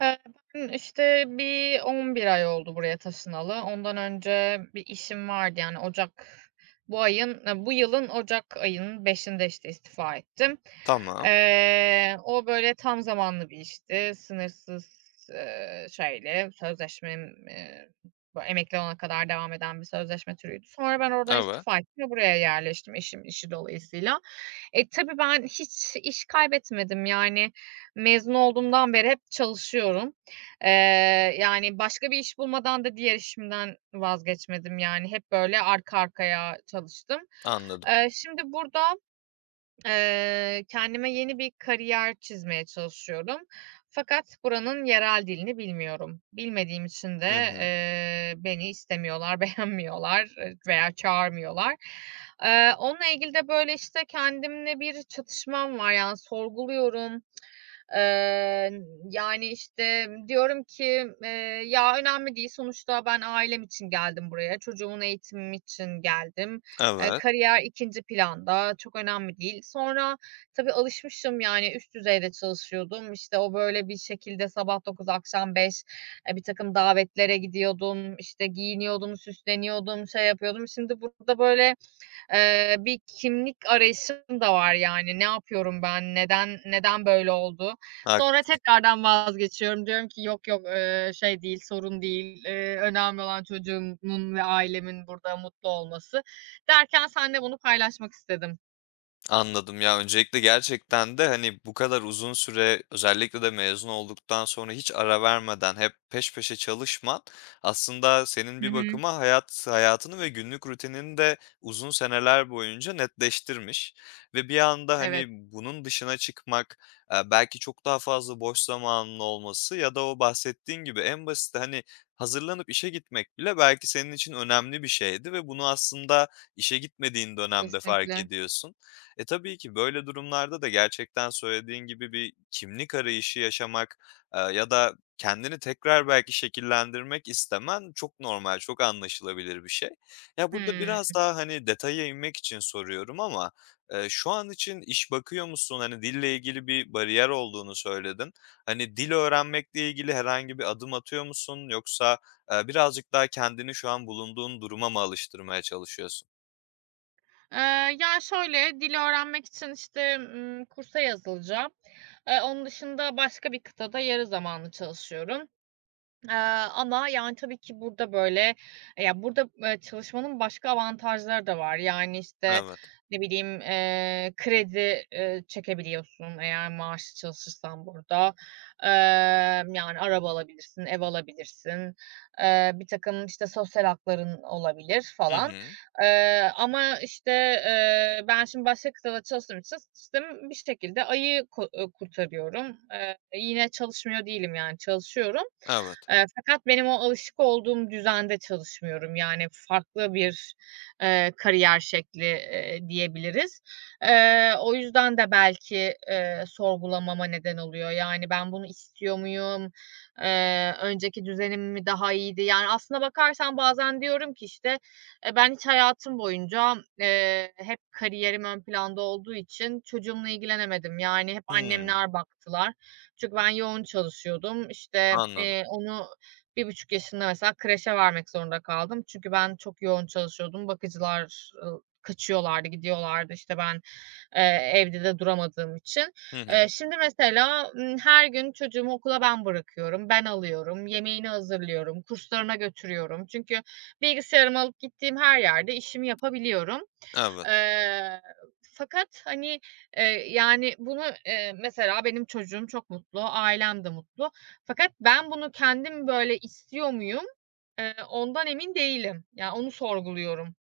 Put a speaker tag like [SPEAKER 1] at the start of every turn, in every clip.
[SPEAKER 1] Eee, Ben, işte, bir 11 ay oldu buraya taşınalı. Ondan önce bir işim vardı, yani, ocak bu ayın bu yılın ocak ayının 5'inde işte, istifa ettim.
[SPEAKER 2] Tamam,
[SPEAKER 1] O, böyle, tam zamanlı bir işti. Sınırsız, şeyle sözleşmem, böyle, emekli olana kadar devam eden bir sözleşme türüydü. Sonra ben oradan
[SPEAKER 2] evet,
[SPEAKER 1] istifa ettim ve buraya yerleştim eşimin işi dolayısıyla. E, tabii ben hiç iş kaybetmedim, yani mezun olduğumdan beri hep çalışıyorum. Eee, Yani başka bir iş bulmadan da diğer işimden vazgeçmedim, yani hep böyle arka arkaya çalıştım.
[SPEAKER 2] anladım.
[SPEAKER 1] Şimdi burada, kendime yeni bir kariyer çizmeye çalışıyorum. Fakat buranın yerel dilini bilmiyorum. Bilmediğim için de,
[SPEAKER 2] Hı hı,
[SPEAKER 1] beni istemiyorlar, beğenmiyorlar, veya çağırmıyorlar. Onunla ilgili de böyle, işte, kendimle bir çatışmam var, yani sorguluyorum. Eee, Yani, işte, diyorum ki, "Ya, önemli değil, sonuçta ben ailem için geldim buraya, çocuğumun eğitimi için geldim.
[SPEAKER 2] evet,
[SPEAKER 1] Kariyer ikinci planda, çok önemli değil." Sonra tabii alışmışım, yani, üst düzeyde çalışıyordum. İşte, o, böyle, bir şekilde sabah 9 akşam 5, bir takım davetlere gidiyordum, işte, giyiniyordum, süsleniyordum, şey yapıyordum. Şimdi burada, böyle, bir kimlik arayışım da var, yani. Ne yapıyorum ben? Neden böyle oldu? Sonra tekrardan vazgeçiyorum. Diyorum ki yok yok, şey değil, sorun değil. Önemli olan çocuğumun ve ailemin burada mutlu olması derken seninle bunu paylaşmak istedim.
[SPEAKER 2] anladım. Ya, öncelikle gerçekten de, hani, bu kadar uzun süre özellikle de mezun olduktan sonra hiç ara vermeden hep peş peşe çalışman aslında senin
[SPEAKER 1] Hı
[SPEAKER 2] bir
[SPEAKER 1] hı.
[SPEAKER 2] bakıma hayatını ve günlük rutinini de uzun seneler boyunca netleştirmiş ve bir anda, hani,
[SPEAKER 1] Evet,
[SPEAKER 2] bunun dışına çıkmak, belki çok daha fazla boş zamanının olması ya da o bahsettiğin gibi en basit hani, hazırlanıp işe gitmek bile belki senin için önemli bir şeydi ve bunu aslında işe gitmediğin dönemde fark
[SPEAKER 1] kesinlikle.
[SPEAKER 2] ediyorsun. E, tabii ki böyle durumlarda da gerçekten söylediğin gibi bir kimlik arayışı yaşamak, ya da kendini tekrar belki şekillendirmek istemen çok normal, çok anlaşılabilir bir şey. Ya, burada biraz
[SPEAKER 1] Hımm.
[SPEAKER 2] daha, hani, detaya inmek için soruyorum ama, şu an için iş bakıyor musun? Hani, dille ilgili bir bariyer olduğunu söyledin. Hani, dil öğrenmekle ilgili herhangi bir adım atıyor musun yoksa, birazcık daha kendini şu an bulunduğun duruma mı alıştırmaya çalışıyorsun?
[SPEAKER 1] Eee, Ya, şöyle, dil öğrenmek için, işte, kursa yazılacağım. Onun dışında başka bir kıtada yarı zamanlı çalışıyorum. Eee, Ama yani tabii ki burada böyle, ya, burada, çalışmanın başka avantajları da var. Yani, işte,
[SPEAKER 2] Evet.
[SPEAKER 1] ne bileyim, kredi, çekebiliyorsun eğer maaşlı çalışırsan burada. Yani araba alabilirsin, ev alabilirsin. Bir takım işte, sosyal hakların olabilir
[SPEAKER 2] Hı
[SPEAKER 1] falan.
[SPEAKER 2] hı.
[SPEAKER 1] Ama, işte, ben şimdi başka kıtada çalıştığım için sistem bir şekilde ayı ku kurtarıyorum. Yine çalışmıyor değilim yani çalışıyorum.
[SPEAKER 2] Evet.
[SPEAKER 1] Fakat benim o alışık olduğum düzende çalışmıyorum. Yani farklı bir, kariyer şekli, diyebiliriz. O yüzden de belki, sorgulamama neden oluyor. Yani ben bunu istiyor muyum? Önceki düzenim mi daha iyiydi? Yani aslına bakarsan bazen diyorum ki işte, ben hiç hayatım boyunca, hep kariyerim ön planda olduğu için çocuğumla ilgilenemedim. Yani hep
[SPEAKER 2] Hıı.
[SPEAKER 1] annemler baktılar. Çünkü ben yoğun çalışıyordum. İşte,
[SPEAKER 2] Anladım.
[SPEAKER 1] onu 1,5 yaşında mesela kreşe vermek zorunda kaldım. Çünkü ben çok yoğun çalışıyordum. Bakıcılar, kaçıyorlardı, gidiyorlardı. İşte, ben evde de duramadığım için.
[SPEAKER 2] Hı hı.
[SPEAKER 1] Şimdi mesela, her gün çocuğumu okula ben bırakıyorum, ben alıyorum, yemeğini hazırlıyorum, kurslarına götürüyorum. Çünkü bilgisayarımı alıp gittiğim her yerde işimi yapabiliyorum.
[SPEAKER 2] Evet.
[SPEAKER 1] Eee, Fakat, hani, eee, yani, bunu, mesela benim çocuğum çok mutlu, ailem de mutlu. Fakat ben bunu kendim, böyle, istiyor muyum? Ondan emin değilim. Ya, onu sorguluyorum.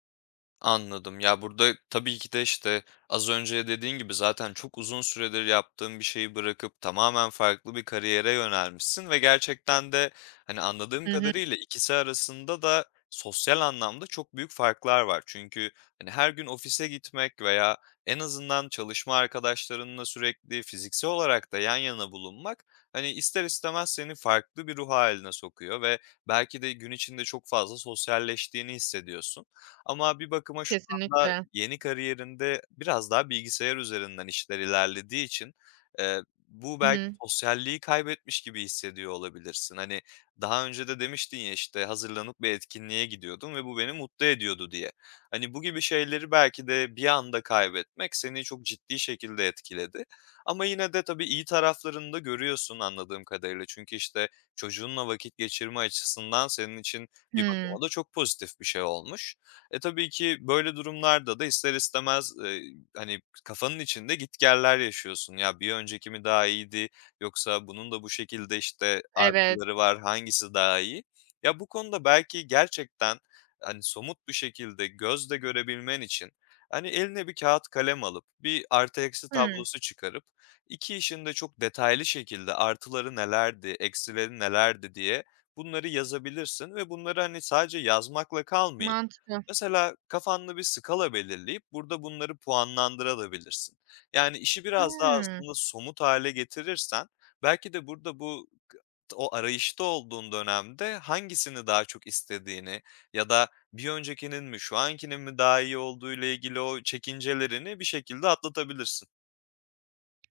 [SPEAKER 2] Anladım. Ya, burada tabii ki de, işte, az önce dediğin gibi zaten çok uzun süredir yaptığın bir şeyi bırakıp tamamen farklı bir kariyere yönelmişsin ve gerçekten de, hani, anladığım
[SPEAKER 1] Hı hı.
[SPEAKER 2] kadarıyla ikisi arasında da sosyal anlamda çok büyük farklar var. Çünkü, hani, her gün ofise gitmek veya en azından çalışma arkadaşlarınla sürekli fiziksel olarak da yan yana bulunmak, hani, ister istemez seni farklı bir ruh hâline sokuyor ve belki de gün içinde çok fazla sosyalleştiğini hissediyorsun. Ama bir bakıma şu anda
[SPEAKER 1] Kesinlikle.
[SPEAKER 2] yeni kariyerinde biraz daha bilgisayar üzerinden işler ilerlediği için, eee, bu
[SPEAKER 1] Hı
[SPEAKER 2] belki
[SPEAKER 1] hı.
[SPEAKER 2] sosyalliği kaybetmiş gibi hissediyor olabilirsin. Hani, daha önce de demiştin ya, işte, hazırlanıp bir etkinliğe gidiyordum ve bu beni mutlu ediyordu diye. Hani, bu gibi şeyleri belki de bir anda kaybetmek seni çok ciddi şekilde etkiledi. Ama yine de tabii iyi taraflarını da görüyorsun anladığım kadarıyla. Çünkü, işte, çocuğunla vakit geçirme açısından senin için bir
[SPEAKER 1] Hımm.
[SPEAKER 2] bakıma da çok pozitif bir şey olmuş. E, tabii ki böyle durumlarda da ister istemez, hani, kafanın içinde gitgeller yaşıyorsun. Ya, bir önceki mi daha iyiydi yoksa bunun da bu şekilde, işte,
[SPEAKER 1] Evet.
[SPEAKER 2] artıları var, hangisi daha iyi? Ya, bu konuda belki gerçekten, hani, somut bir şekilde gözle görebilmen için, hani, eline bir kağıt kalem alıp bir artı eksi
[SPEAKER 1] Hımm,
[SPEAKER 2] tablosu çıkarıp 2 işin de çok detaylı şekilde artıları nelerdi, eksileri nelerdi diye bunları yazabilirsin ve bunları, hani, sadece yazmakla kalmayıp
[SPEAKER 1] mantıklı.
[SPEAKER 2] mesela kafanda bir skala belirleyip burada bunları puanlandırabilirsin. Yani işi biraz daha
[SPEAKER 1] Hımm.
[SPEAKER 2] aslında somut hale getirirsen belki de burada bu o arayışta olduğun dönemde hangisini daha çok istediğini ya da bir öncekinin mi şu ankinin mi daha iyi olduğu ile ilgili o çekincelerini bir şekilde atlatabilirsin.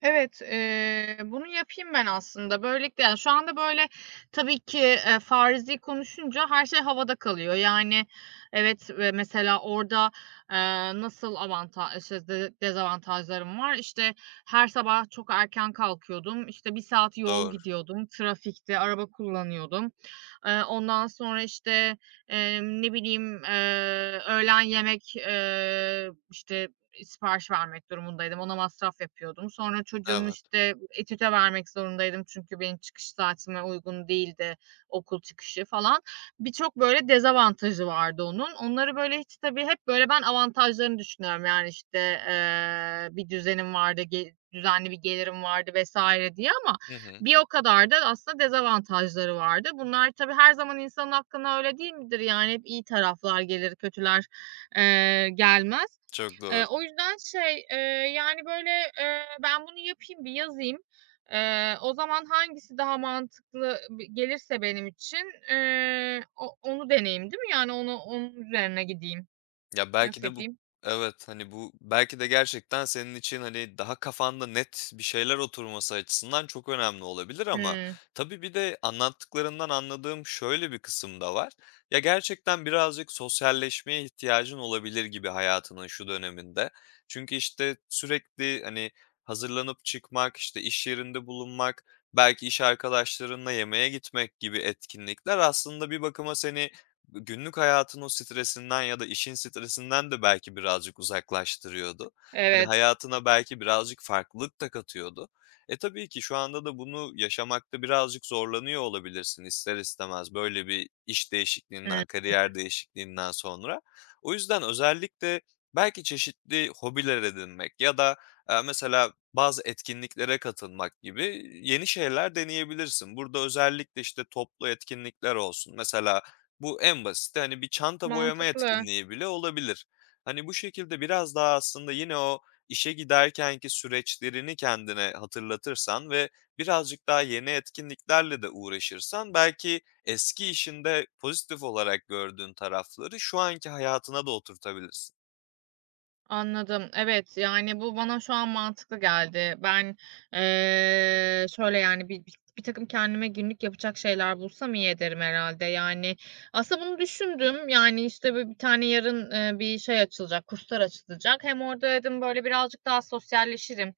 [SPEAKER 1] Evet, bunu yapayım ben aslında. Böylelikle ya, şu anda, böyle, tabii ki, farzi konuşunca her şey havada kalıyor. Yani, evet, mesela orada, eee, nasıl işte, de dezavantajlarım var? İşte, her sabah çok erken kalkıyordum, işte, bir saat yol
[SPEAKER 2] Doğru.
[SPEAKER 1] gidiyordum, trafikte araba kullanıyordum. Ondan sonra, işte, ne bileyim, öğlen yemek, işte, sipariş vermek durumundaydım. Ona masraf yapıyordum. Sonra çocuğumu,
[SPEAKER 2] Evet.
[SPEAKER 1] işte, etüte vermek zorundaydım çünkü benim çıkış saatime uygun değildi okul çıkışı falan. Birçok böyle dezavantajı vardı onun. Onları, böyle, hiç tabii hep, böyle, ben avantajlarını düşünüyorum. Yani, işte, bir düzenim vardı, düzenli bir gelirim vardı vesaire diye ama
[SPEAKER 2] Hı hı.
[SPEAKER 1] bir o kadar da aslında dezavantajları vardı. Bunlar tabii her zaman insanın hakkında öyle değil midir? Yani hep iyi taraflar gelir, kötüler, gelmez.
[SPEAKER 2] Çok doğru.
[SPEAKER 1] O yüzden şey, yani, böyle, ben bunu yapayım, bir yazayım. O zaman hangisi daha mantıklı bi gelirse benim için, o onu deneyeyim, değil mi? Yani, onu onun üzerine gideyim.
[SPEAKER 2] Ya, belki
[SPEAKER 1] Nasıl
[SPEAKER 2] de bu
[SPEAKER 1] yapayım?
[SPEAKER 2] evet, hani, bu belki de gerçekten senin için, hani, daha kafanda net bir şeyler oturması açısından çok önemli olabilir ama
[SPEAKER 1] Hımm.
[SPEAKER 2] tabii bir de anlattıklarından anladığım şöyle bir kısım da var. Ya, gerçekten birazcık sosyalleşmeye ihtiyacın olabilir gibi hayatının şu döneminde. Çünkü, işte, sürekli, hani, hazırlanıp çıkmak, işte, iş yerinde bulunmak, belki iş arkadaşlarınla yemeğe gitmek gibi etkinlikler aslında bir bakıma seni günlük hayatın o stresinden ya da işin stresinden de belki birazcık uzaklaştırıyordu. Hani,
[SPEAKER 1] Evet.
[SPEAKER 2] hayatına belki birazcık farklılık da katıyordu. E, tabii ki şu anda da bunu yaşamakta birazcık zorlanıyor olabilirsin ister istemez böyle bir iş
[SPEAKER 1] Hımm.
[SPEAKER 2] değişikliğinden, kariyer değişikliğinden sonra. O yüzden özellikle belki çeşitli hobiler edinmek ya da, mesela bazı etkinliklere katılmak gibi yeni şeyler deneyebilirsin. Burada özellikle, işte, toplu etkinlikler olsun. Mesela bu en basiti, hani, bir çanta boyama
[SPEAKER 1] Mantıklı.
[SPEAKER 2] etkinliği bile olabilir. Hani, bu şekilde biraz daha aslında yine o işe giderkenki süreçlerini kendine hatırlatırsan ve birazcık daha yeni etkinliklerle de uğraşırsan belki eski işinde pozitif olarak gördüğün tarafları şu anki hayatına da oturtabilirsin.
[SPEAKER 1] Anladım. Evet, yani, bu bana şu an mantıklı geldi. Ben, şöyle, yani, bir takım kendime günlük yapacak şeyler bulsam iyi ederim herhâlde. Yani, aslında bunu düşündüm. Yani, işte, böyle, bir tane yarın, bir şey açılacak, kurslar açılacak. Hem orada dedim, böyle, birazcık daha sosyalleşirim.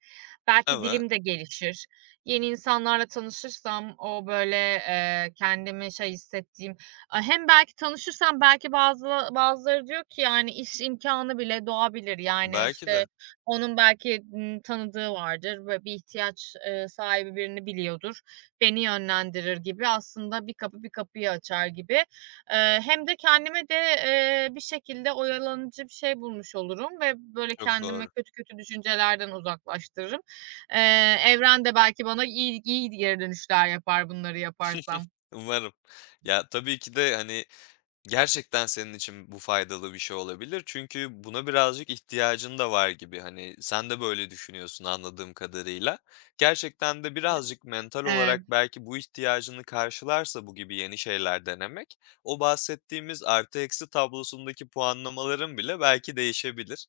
[SPEAKER 1] Belki
[SPEAKER 2] Evet,
[SPEAKER 1] dilim de gelişir. Yeni insanlarla tanışırsam o, böyle, kendimi şey hissettiğim, A, hem belki tanışırsan belki bazıları diyor ki, yani, iş imkânı bile doğabilir. Yani,
[SPEAKER 2] belki
[SPEAKER 1] işte,
[SPEAKER 2] de.
[SPEAKER 1] onun belki, tanıdığı vardır ve bir ihtiyaç, sahibi birini biliyordur, beni yönlendirir gibi aslında bir kapı bir kapıyı açar gibi. Hem de kendime de, bir şekilde oyalanıcı bir şey bulmuş olurum ve böyle
[SPEAKER 2] Çok
[SPEAKER 1] kendimi
[SPEAKER 2] doğru.
[SPEAKER 1] kötü kötü düşüncelerden uzaklaştırırım. Evren de belki bana iyi iyi geri dönüşler yapar bunları yaparsam.
[SPEAKER 2] Umarım. Ya, tabii ki de, hani, gerçekten senin için bu faydalı bir şey olabilir. Çünkü buna birazcık ihtiyacın da var gibi. Hani sen de böyle düşünüyorsun anladığım kadarıyla. Gerçekten de birazcık mental
[SPEAKER 1] Evet.
[SPEAKER 2] olarak belki bu ihtiyacını karşılarsa bu gibi yeni şeyler denemek, o bahsettiğimiz artı eksi tablosundaki puanlamaların bile belki değişebilir.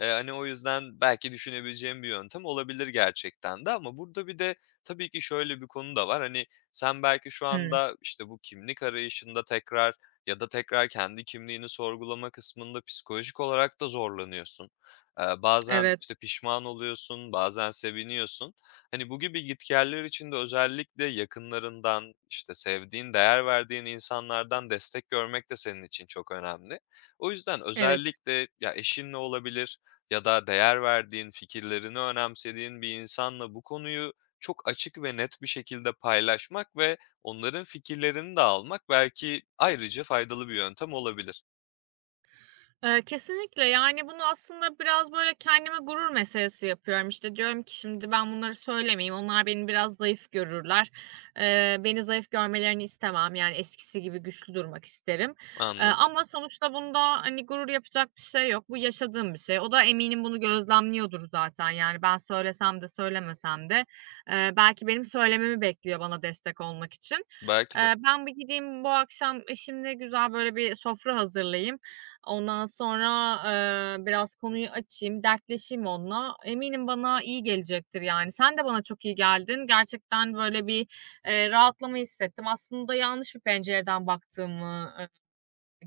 [SPEAKER 2] Hani o yüzden belki düşünebileceğim bir yöntem olabilir gerçekten de. Ama burada bir de tabii ki şöyle bir konu da var. Hani sen belki şu
[SPEAKER 1] Hıı.
[SPEAKER 2] anda işte bu kimlik arayışında tekrar ya da tekrar kendi kimliğini sorgulama kısmında psikolojik olarak da zorlanıyorsun. Bazen,
[SPEAKER 1] Evet.
[SPEAKER 2] işte, pişman oluyorsun, bazen seviniyorsun. Hani, bu gibi gitgeller için de özellikle yakınlarından, işte, sevdiğin, değer verdiğin insanlardan destek görmek de senin için çok önemli. O yüzden
[SPEAKER 1] Evet.
[SPEAKER 2] özellikle ya eşinle olabilir ya da değer verdiğin, fikirlerini önemsediğin bir insanla bu konuyu çok açık ve net bir şekilde paylaşmak ve onların fikirlerini de almak belki ayrıca faydalı bir yöntem olabilir.
[SPEAKER 1] Kesinlikle, yani, bunu aslında biraz, böyle, kendime gurur meselesi yapıyorum. İşte, diyorum ki şimdi ben bunları söylemeyeyim, onlar beni biraz zayıf görürler. Beni zayıf görmelerini istemem, yani, eskisi gibi güçlü durmak isterim.
[SPEAKER 2] Anladım.
[SPEAKER 1] Ama sonuçta bunda, hani, gurur yapacak bir şey yok. Bu yaşadığım bir şey. O da eminim bunu gözlemliyordur zaten, yani, ben söylesem de söylemesem de, belki benim söylememi bekliyor bana destek olmak için.
[SPEAKER 2] Belki de.
[SPEAKER 1] Ben bir gideyim bu akşam eşimle güzel, böyle, bir sofra hazırlayayım. Ondan sonra, biraz konuyu açayım, dertleşeyim onunla. Eminim bana iyi gelecektir yani. Sen de bana çok iyi geldin. Gerçekten böyle bir, rahatlama hissettim. Aslında yanlış bir pencereden baktığımı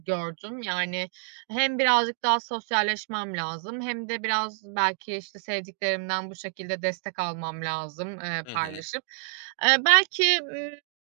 [SPEAKER 1] gördüm. Yani hem birazcık daha sosyalleşmem lazım hem de biraz belki, işte, sevdiklerimden bu şekilde destek almam lazım,
[SPEAKER 2] Hı hı.
[SPEAKER 1] paylaşıp. Belki,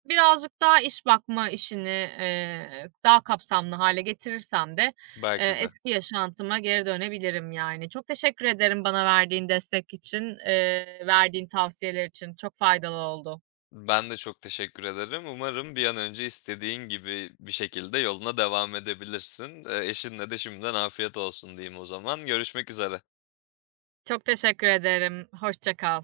[SPEAKER 1] birazcık daha iş bakma işini, daha kapsamlı hale getirirsem de,
[SPEAKER 2] Belki de.
[SPEAKER 1] eski yaşantıma geri dönebilirim, yani. Çok teşekkür ederim bana verdiğin destek için, verdiğin tavsiyeler için. Çok faydalı oldu.
[SPEAKER 2] Ben de çok teşekkür ederim. Umarım bir an önce istediğin gibi bir şekilde yoluna devam edebilirsin. Eşinle de şimdiden afiyet olsun diyeyim o zaman. Görüşmek üzere.
[SPEAKER 1] Çok teşekkür ederim. Hoşça kal.